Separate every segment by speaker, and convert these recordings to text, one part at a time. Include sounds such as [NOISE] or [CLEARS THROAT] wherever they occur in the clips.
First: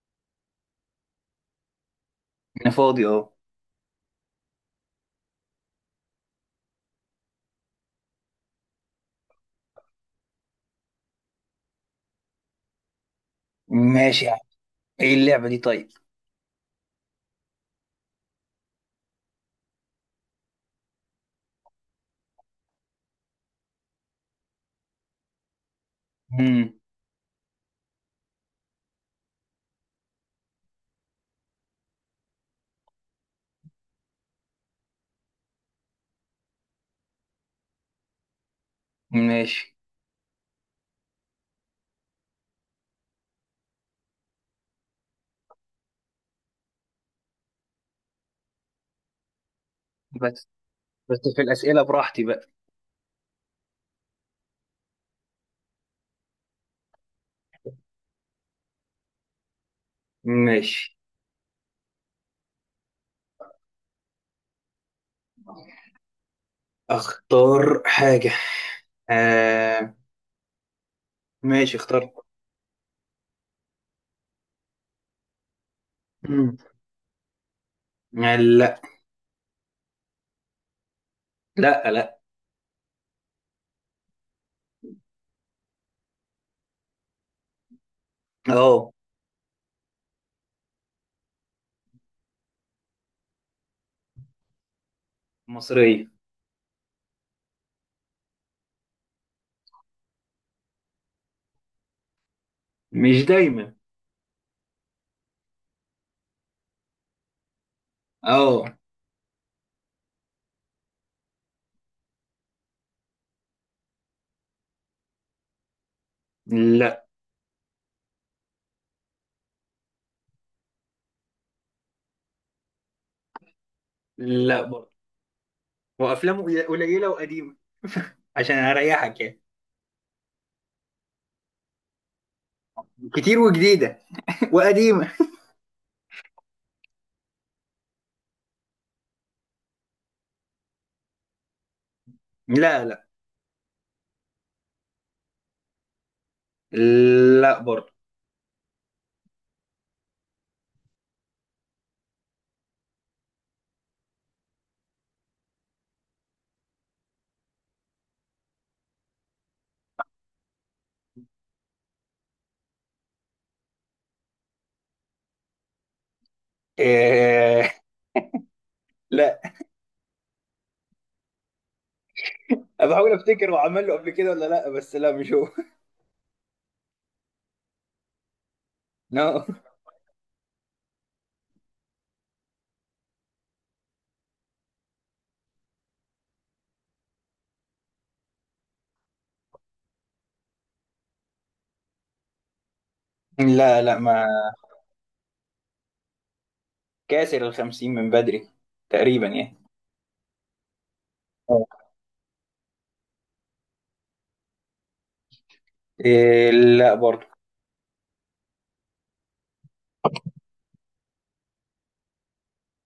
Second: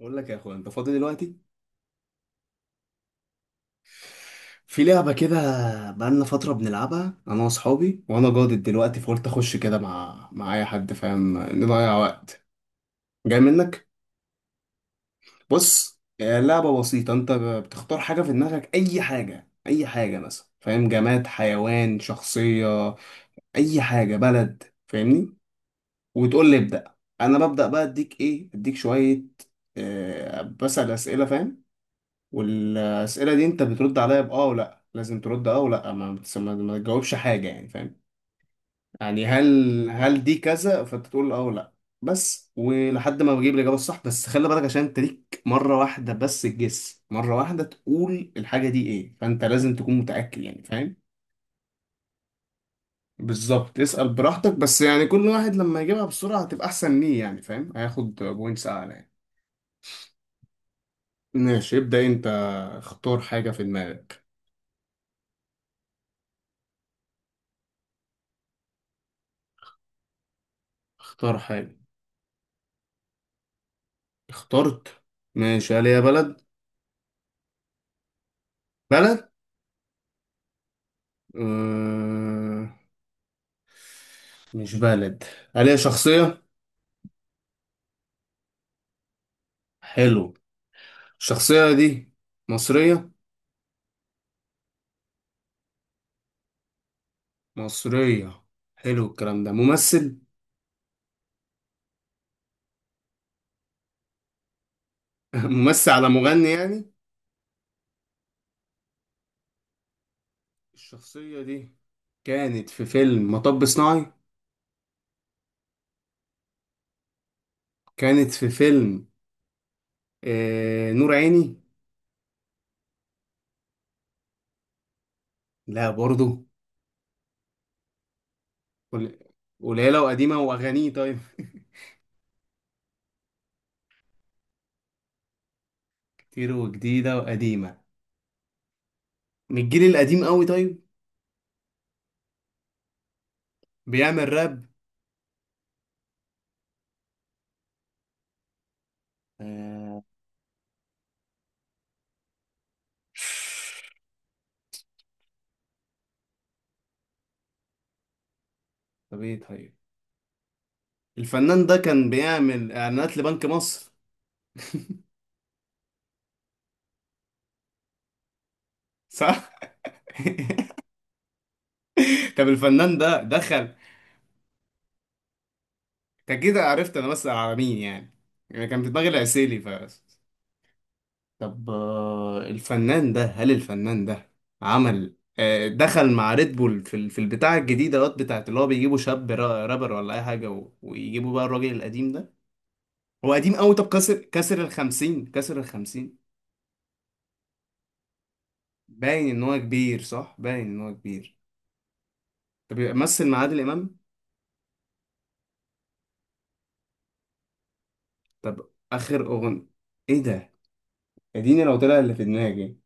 Speaker 1: بقول لك يا اخويا انت فاضي دلوقتي.
Speaker 2: انا فاضي اهو.
Speaker 1: في لعبه كده بقالنا فتره بنلعبها انا واصحابي، وانا جادد دلوقتي فقلت اخش كده مع اي حد فاهم، نضيع وقت جاي منك.
Speaker 2: ماشي يا عم. ايه اللعبة دي طيب؟
Speaker 1: بص آه، لعبه بسيطه، انت بتختار حاجه في دماغك اي حاجه اي حاجه، مثلا فاهم، جماد حيوان شخصيه اي حاجه بلد، فاهمني وتقول لي
Speaker 2: امم
Speaker 1: ابدا. انا ببدا بقى اديك ايه اديك شويه، بسأل اسئله فاهم، والاسئله دي انت بترد عليا باه ولا لازم ترد اه، ولا ما تجاوبش حاجه يعني، فاهم؟ يعني
Speaker 2: ماشي.
Speaker 1: هل، هل دي كذا؟ فانت تقول اه ولا بس. ولحد ما بجيب الاجابه الصح بس، خلي بالك عشان انت ليك مره واحده بس الجس، مره واحده تقول الحاجه دي ايه، فانت لازم تكون متاكد
Speaker 2: بس
Speaker 1: يعني، فاهم؟
Speaker 2: بس في الأسئلة براحتي بقى.
Speaker 1: بالظبط، اسال براحتك، بس يعني كل واحد لما يجيبها بسرعه هتبقى احسن ليه يعني فاهم، هياخد بوينتس اعلى يعني.
Speaker 2: ماشي،
Speaker 1: ماشي، ابدا انت، اختار حاجه في دماغك.
Speaker 2: اختار حاجة. آه.
Speaker 1: اختار حاجه.
Speaker 2: ماشي، اخترت.
Speaker 1: اخترت؟ ماشي. هل هي بلد؟
Speaker 2: مم. آه، لا.
Speaker 1: بلد؟
Speaker 2: لا لا.
Speaker 1: آه... مش بلد. هل هي شخصية؟
Speaker 2: اه.
Speaker 1: حلو. الشخصية دي مصرية؟
Speaker 2: مصرية.
Speaker 1: مصرية. حلو، الكلام ده ممثل؟
Speaker 2: مش دايما.
Speaker 1: [LAUGHS] ممثل على مغني يعني؟
Speaker 2: اه.
Speaker 1: الشخصية دي كانت في فيلم مطب صناعي؟
Speaker 2: لا.
Speaker 1: كانت في فيلم آه... نور عيني؟
Speaker 2: لا برضه.
Speaker 1: لا
Speaker 2: وافلام
Speaker 1: برضو؟
Speaker 2: قليلة وقديمة عشان
Speaker 1: قل-
Speaker 2: اريحك يعني.
Speaker 1: قليلة وقديمة وأغانيه؟ طيب.
Speaker 2: كتير وجديدة [LAUGHS] وقديمة.
Speaker 1: [LAUGHS] كتير وجديدة وقديمة؟ من الجيل القديم قوي؟ طيب.
Speaker 2: لا لا.
Speaker 1: بيعمل راب؟
Speaker 2: لا برضه.
Speaker 1: آه، طب ايه طيب. الفنان ده كان بيعمل اعلانات لبنك مصر؟
Speaker 2: آه. لا.
Speaker 1: صح؟ [LAUGHS] طب
Speaker 2: أنا
Speaker 1: الفنان
Speaker 2: بحاول
Speaker 1: ده
Speaker 2: افتكر هو
Speaker 1: دخل،
Speaker 2: عمل له قبل كده ولا لا، بس لا مش هو [LAUGHS]
Speaker 1: انت كده عرفت انا بسأل على مين يعني، يعني كان في دماغي
Speaker 2: لا
Speaker 1: العسيلي ف... طب آه، الفنان ده، هل الفنان ده عمل، دخل مع ريد بول في في البتاع الجديدة دوت بتاعت، اللي هو بيجيبوا شاب رابر ولا اي حاجة ويجيبوا بقى الراجل القديم ده؟ هو قديم قوي،
Speaker 2: لا
Speaker 1: طب
Speaker 2: لا،
Speaker 1: كسر
Speaker 2: ما
Speaker 1: كسر الخمسين؟ كسر الخمسين؟
Speaker 2: كاسر الخمسين من بدري. تقريبا
Speaker 1: باين ان هو
Speaker 2: يعني.
Speaker 1: كبير صح، باين ان هو كبير.
Speaker 2: آه.
Speaker 1: طب يبقى مثل مع عادل امام؟
Speaker 2: إيه لا برضه.
Speaker 1: طب اخر اغنيه، ايه ده، اديني لو طلع اللي في دماغي.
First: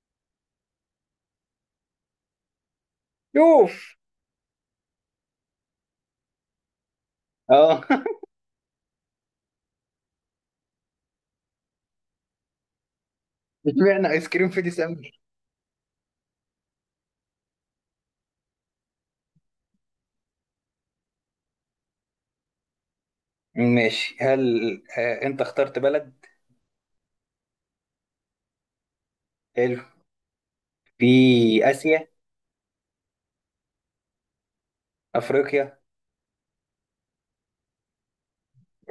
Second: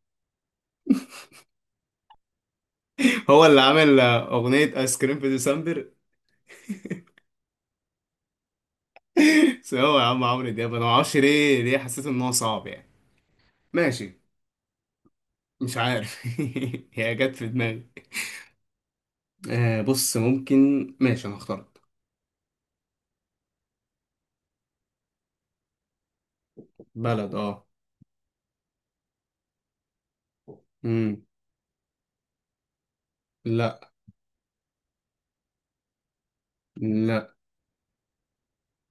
Speaker 1: [LAUGHS] هو اللي
Speaker 2: شوف.
Speaker 1: عامل اغنيه ايس كريم في ديسمبر؟
Speaker 2: اه [LAUGHS]
Speaker 1: [LAUGHS] بس هو يا عم عمرو دياب انا معرفش ليه، ليه حسيت ان هو صعب يعني.
Speaker 2: اشمعنى
Speaker 1: ماشي،
Speaker 2: ايس كريم في ديسمبر؟
Speaker 1: مش عارف. [LAUGHS] هي جت في دماغي آه، بص ممكن. ماشي انا اخترت.
Speaker 2: ماشي. هل انت اخترت بلد؟
Speaker 1: بلد اه.
Speaker 2: حلو. في
Speaker 1: امم.
Speaker 2: اسيا؟
Speaker 1: لا.
Speaker 2: افريقيا؟
Speaker 1: لا.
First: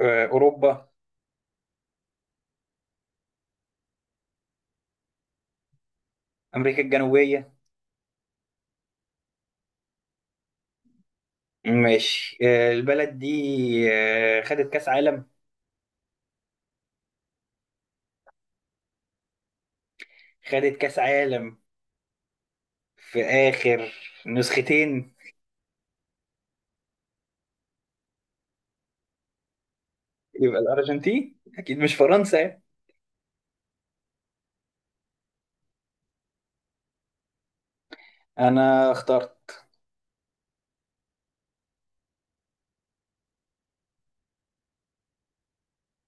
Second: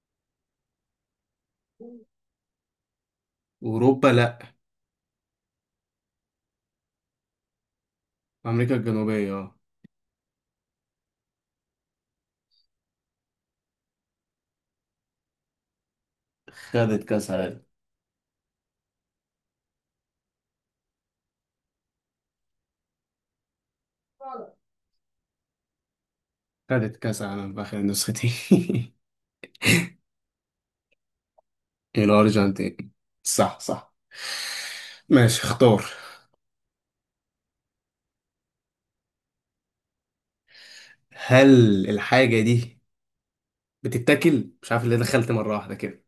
Speaker 2: اوروبا؟
Speaker 1: اوروبا لا.
Speaker 2: امريكا الجنوبيه؟
Speaker 1: امريكا الجنوبيه اه.
Speaker 2: ماشي. البلد دي خدت كاس عالم؟
Speaker 1: خدت كاس عالم.
Speaker 2: خدت كاس عالم في اخر نسختين.
Speaker 1: خدت كاس عالم في اخر النسختين. [LAUGHS]
Speaker 2: يبقى الأرجنتين أكيد مش فرنسا يعني.
Speaker 1: الأرجنتين، صح صح. ماشي اختار.
Speaker 2: أنا اخترت.
Speaker 1: هل الحاجة دي بتتاكل؟ مش عارف اللي دخلت مرة واحدة كده.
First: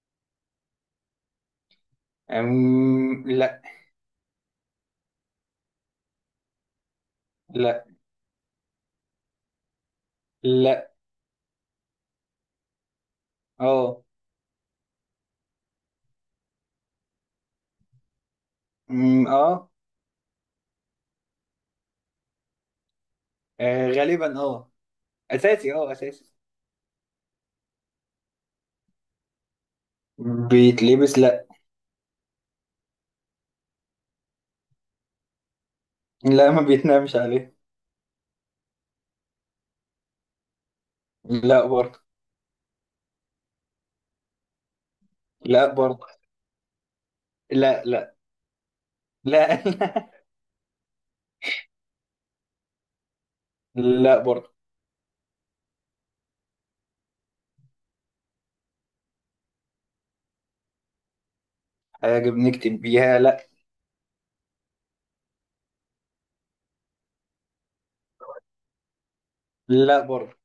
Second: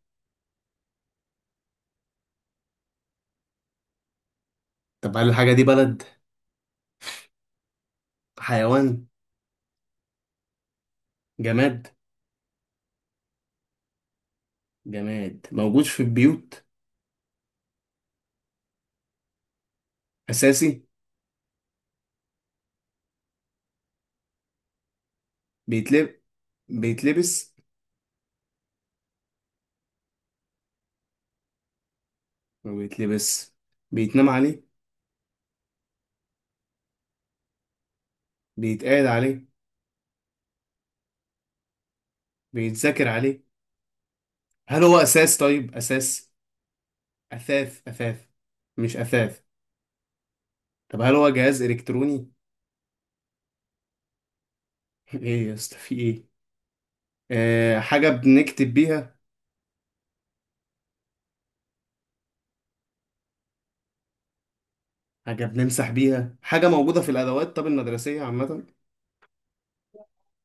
Speaker 2: لا.
Speaker 1: طب هل الحاجة دي بلد؟
Speaker 2: لا.
Speaker 1: حيوان؟
Speaker 2: لا.
Speaker 1: جماد؟
Speaker 2: أه.
Speaker 1: جماد موجود في البيوت.
Speaker 2: أه.
Speaker 1: أساسي.
Speaker 2: غالبا أه. أساسي أه
Speaker 1: بيتلب،
Speaker 2: أساسي.
Speaker 1: بيتلبس.
Speaker 2: بيتلبس لا.
Speaker 1: ما بيتلبس، بيتنام عليه.
Speaker 2: لا، ما بيتنامش عليه.
Speaker 1: بيتقعد عليه.
Speaker 2: لا برضه.
Speaker 1: بيتذاكر عليه. هل هو أساس
Speaker 2: لا
Speaker 1: طيب؟
Speaker 2: برضه.
Speaker 1: أساس. أثاث
Speaker 2: لا لا.
Speaker 1: أثاث. مش أثاث.
Speaker 2: لا, [LAUGHS] لا.
Speaker 1: طب هل هو جهاز إلكتروني؟
Speaker 2: لا برضه.
Speaker 1: [LAUGHS] إيه يا اسطى في إيه؟ آه، حاجة بنكتب بيها.
Speaker 2: حاجة بنكتب بيها لا.
Speaker 1: حاجة بنمسح بيها، حاجة موجودة في الأدوات طب المدرسية عامة.
Speaker 2: لا برضه.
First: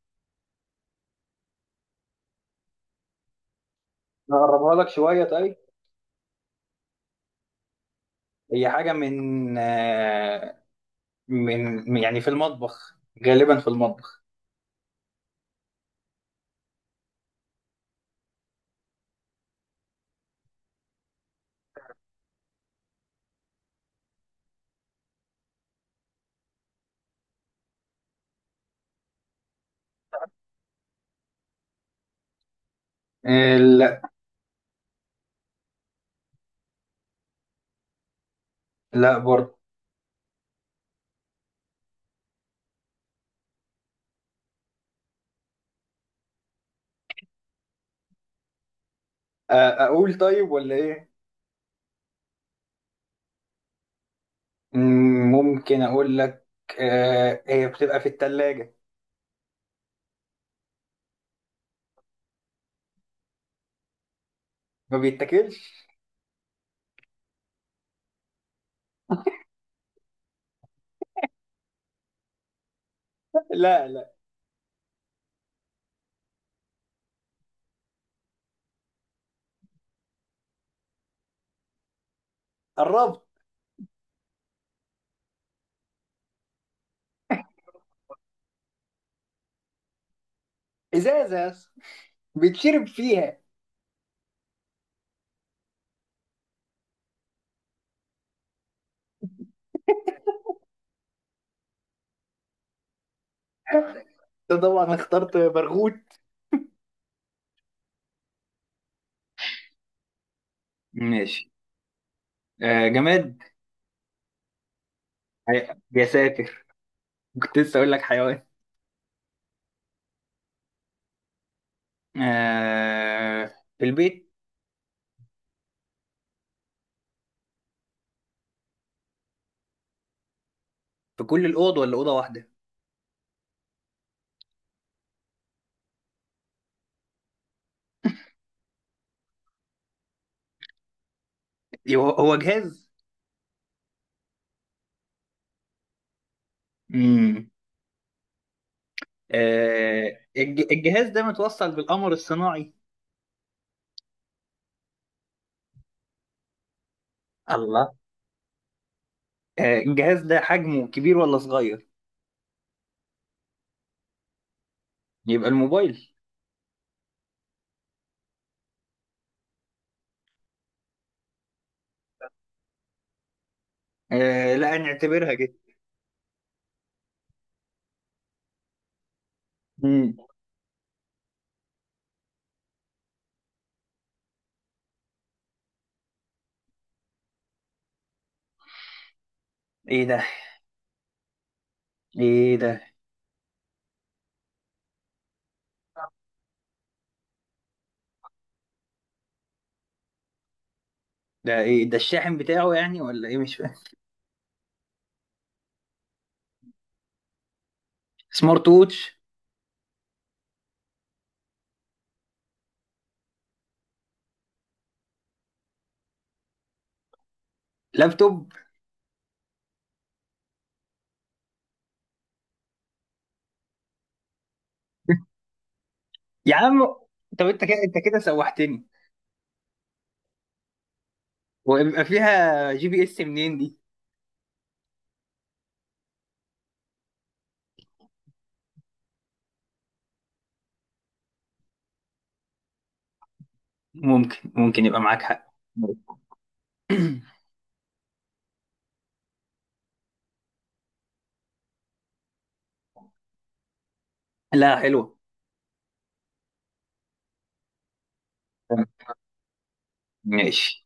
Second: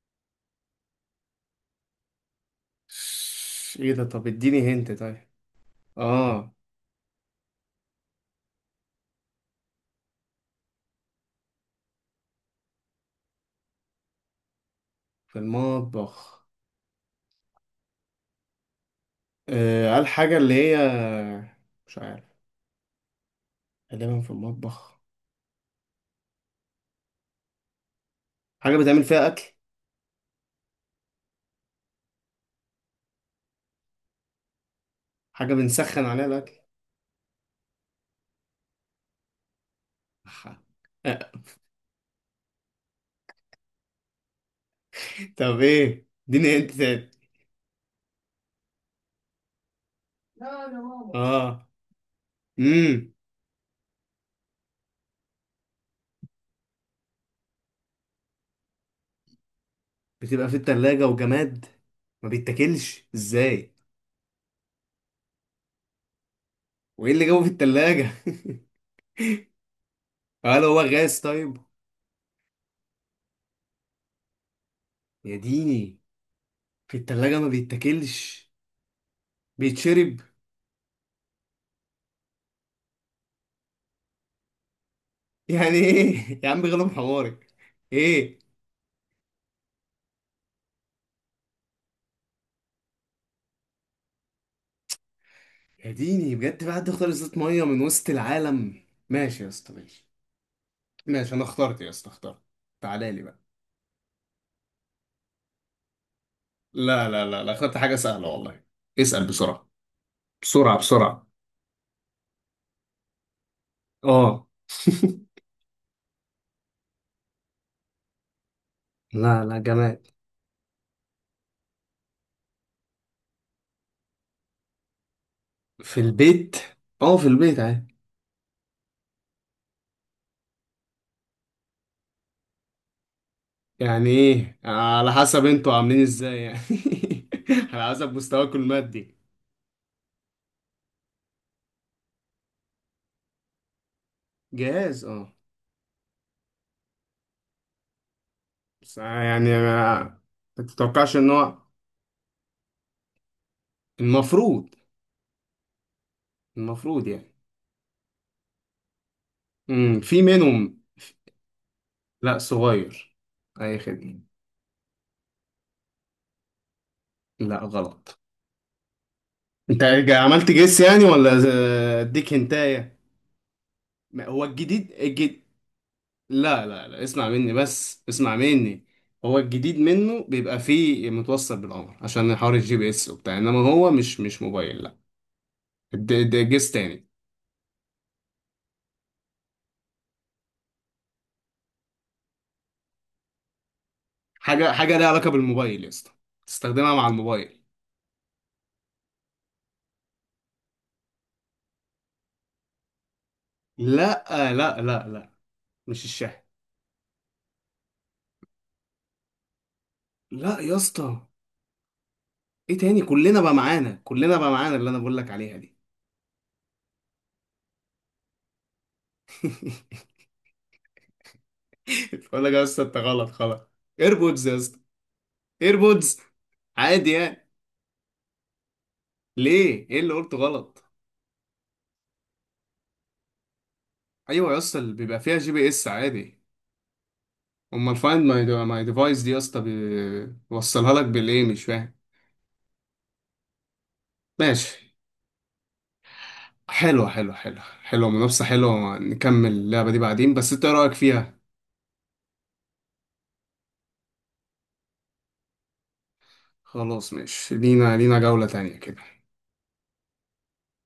Speaker 1: ايه ده، طب اديني
Speaker 2: نقربها لك
Speaker 1: هنت طيب.
Speaker 2: شوية طيب.
Speaker 1: اه.
Speaker 2: هي حاجة من آه، من من- يعني في المطبخ، غالبا في المطبخ.
Speaker 1: في المطبخ. آه قال حاجة اللي هي، مش عارف. غالبا في المطبخ. حاجة بتعمل فيها أكل.
Speaker 2: لا.
Speaker 1: حاجة بنسخن عليها الأكل.
Speaker 2: لا برضه.
Speaker 1: أح. [LAUGHS] طب ايه، اديني هنت تاني.
Speaker 2: اقول طيب
Speaker 1: لا يا
Speaker 2: ولا ايه؟
Speaker 1: ماما، اه. امم.
Speaker 2: ممكن اقول لك. هي بتبقى في التلاجة.
Speaker 1: بتبقى في التلاجة وجماد، ما بيتاكلش ازاي؟
Speaker 2: ما بيتاكلش.
Speaker 1: وايه اللي جابه في التلاجة. [LAUGHS] هل هو غاز طيب؟
Speaker 2: لا لا،
Speaker 1: يا ديني. في التلاجة ما بيتاكلش، بيتشرب؟
Speaker 2: قربت.
Speaker 1: يعني ايه؟ [LAUGHS] يا عم غلب حمارك. ايه؟
Speaker 2: ازازة يا اسطى. بيتشرب فيها.
Speaker 1: يا ديني بجد، في حد اختار ازازة مية من وسط العالم، ماشي يا اسطى ماشي. ماشي انا اخترت يا اسطى، اخترت. تعالى لي بقى.
Speaker 2: أنت طبعا اخترت برغوت.
Speaker 1: لا، اخترت حاجة سهلة والله. اسأل بسرعة، بسرعة بسرعة.
Speaker 2: ماشي. جماد.
Speaker 1: اه. [LAUGHS]
Speaker 2: يا ساتر، كنت لسه اقول لك حيوان.
Speaker 1: لا لا، جماد.
Speaker 2: آه، في البيت،
Speaker 1: في البيت. اه في البيت عادي.
Speaker 2: في كل الاوض ولا اوضه واحده؟
Speaker 1: يعني ايه على حسب انتوا عاملين ازاي يعني، [LAUGHS] على حسب مستواكم المادي.
Speaker 2: هو جهاز.
Speaker 1: جاهز اه.
Speaker 2: امم
Speaker 1: بس يعني ما
Speaker 2: الجهاز
Speaker 1: تتوقعش
Speaker 2: ده
Speaker 1: ان هو،
Speaker 2: متوصل بالقمر الصناعي؟
Speaker 1: المفروض، المفروض يعني.
Speaker 2: الله. الجهاز
Speaker 1: في
Speaker 2: ده
Speaker 1: منهم،
Speaker 2: حجمه كبير ولا صغير؟
Speaker 1: لا صغير. اي خدمة.
Speaker 2: يبقى الموبايل.
Speaker 1: لا غلط. انت عملت جيس يعني ولا ز-، اديك هنتايه. ما- هو
Speaker 2: آه، لا،
Speaker 1: الجديد
Speaker 2: نعتبرها
Speaker 1: الجد...
Speaker 2: كده.
Speaker 1: لا اسمع مني، اسمع مني. هو الجديد
Speaker 2: مم.
Speaker 1: منه بيبقى فيه متوصل بالقمر عشان حوار الجي بي اس وبتاع، انما هو مش موبايل لا. ده جيس تاني.
Speaker 2: ايه ده؟ ايه ده؟
Speaker 1: حاجه، حاجه ليها علاقه بالموبايل يا اسطى، تستخدمها مع الموبايل.
Speaker 2: ايه ده الشاحن بتاعه يعني ولا ايه، مش فاهم؟
Speaker 1: لا، لا مش الشاحن.
Speaker 2: سمارت ووتش؟
Speaker 1: لا يا اسطى. ايه تاني، كلنا بقى معانا، كلنا بقى معانا اللي انا بقول لك عليها دي.
Speaker 2: لابتوب؟
Speaker 1: [LAUGHS] بقول لك يا اسطى انت غلط خلاص. ايربودز يا اسطى، ايربودز.
Speaker 2: يا عم.
Speaker 1: عادي
Speaker 2: طب
Speaker 1: يعني.
Speaker 2: انت كده سوحتني.
Speaker 1: ليه، ايه اللي قلته غلط؟
Speaker 2: ويبقى فيها GPS منين دي؟
Speaker 1: ايوه يا اسطى، اللي بيبقى فيها جي بي اس عادي. امال الفايند ماي ديفايس دي يا اسطى بي-، بيوصلها لك بالايه، مش فاهم؟
Speaker 2: ممكن
Speaker 1: ماشي،
Speaker 2: يبقى معاك حق.
Speaker 1: حلو حلو
Speaker 2: [CLEARS THROAT]
Speaker 1: حلو حلو، منافسة حلوة، نكمل اللعبة دي بعدين، بس انت ايه رأيك فيها؟
Speaker 2: لا، حلوة.
Speaker 1: خلاص ماشي، لينا، لينا جولة تانية كده.
Speaker 2: ماشي.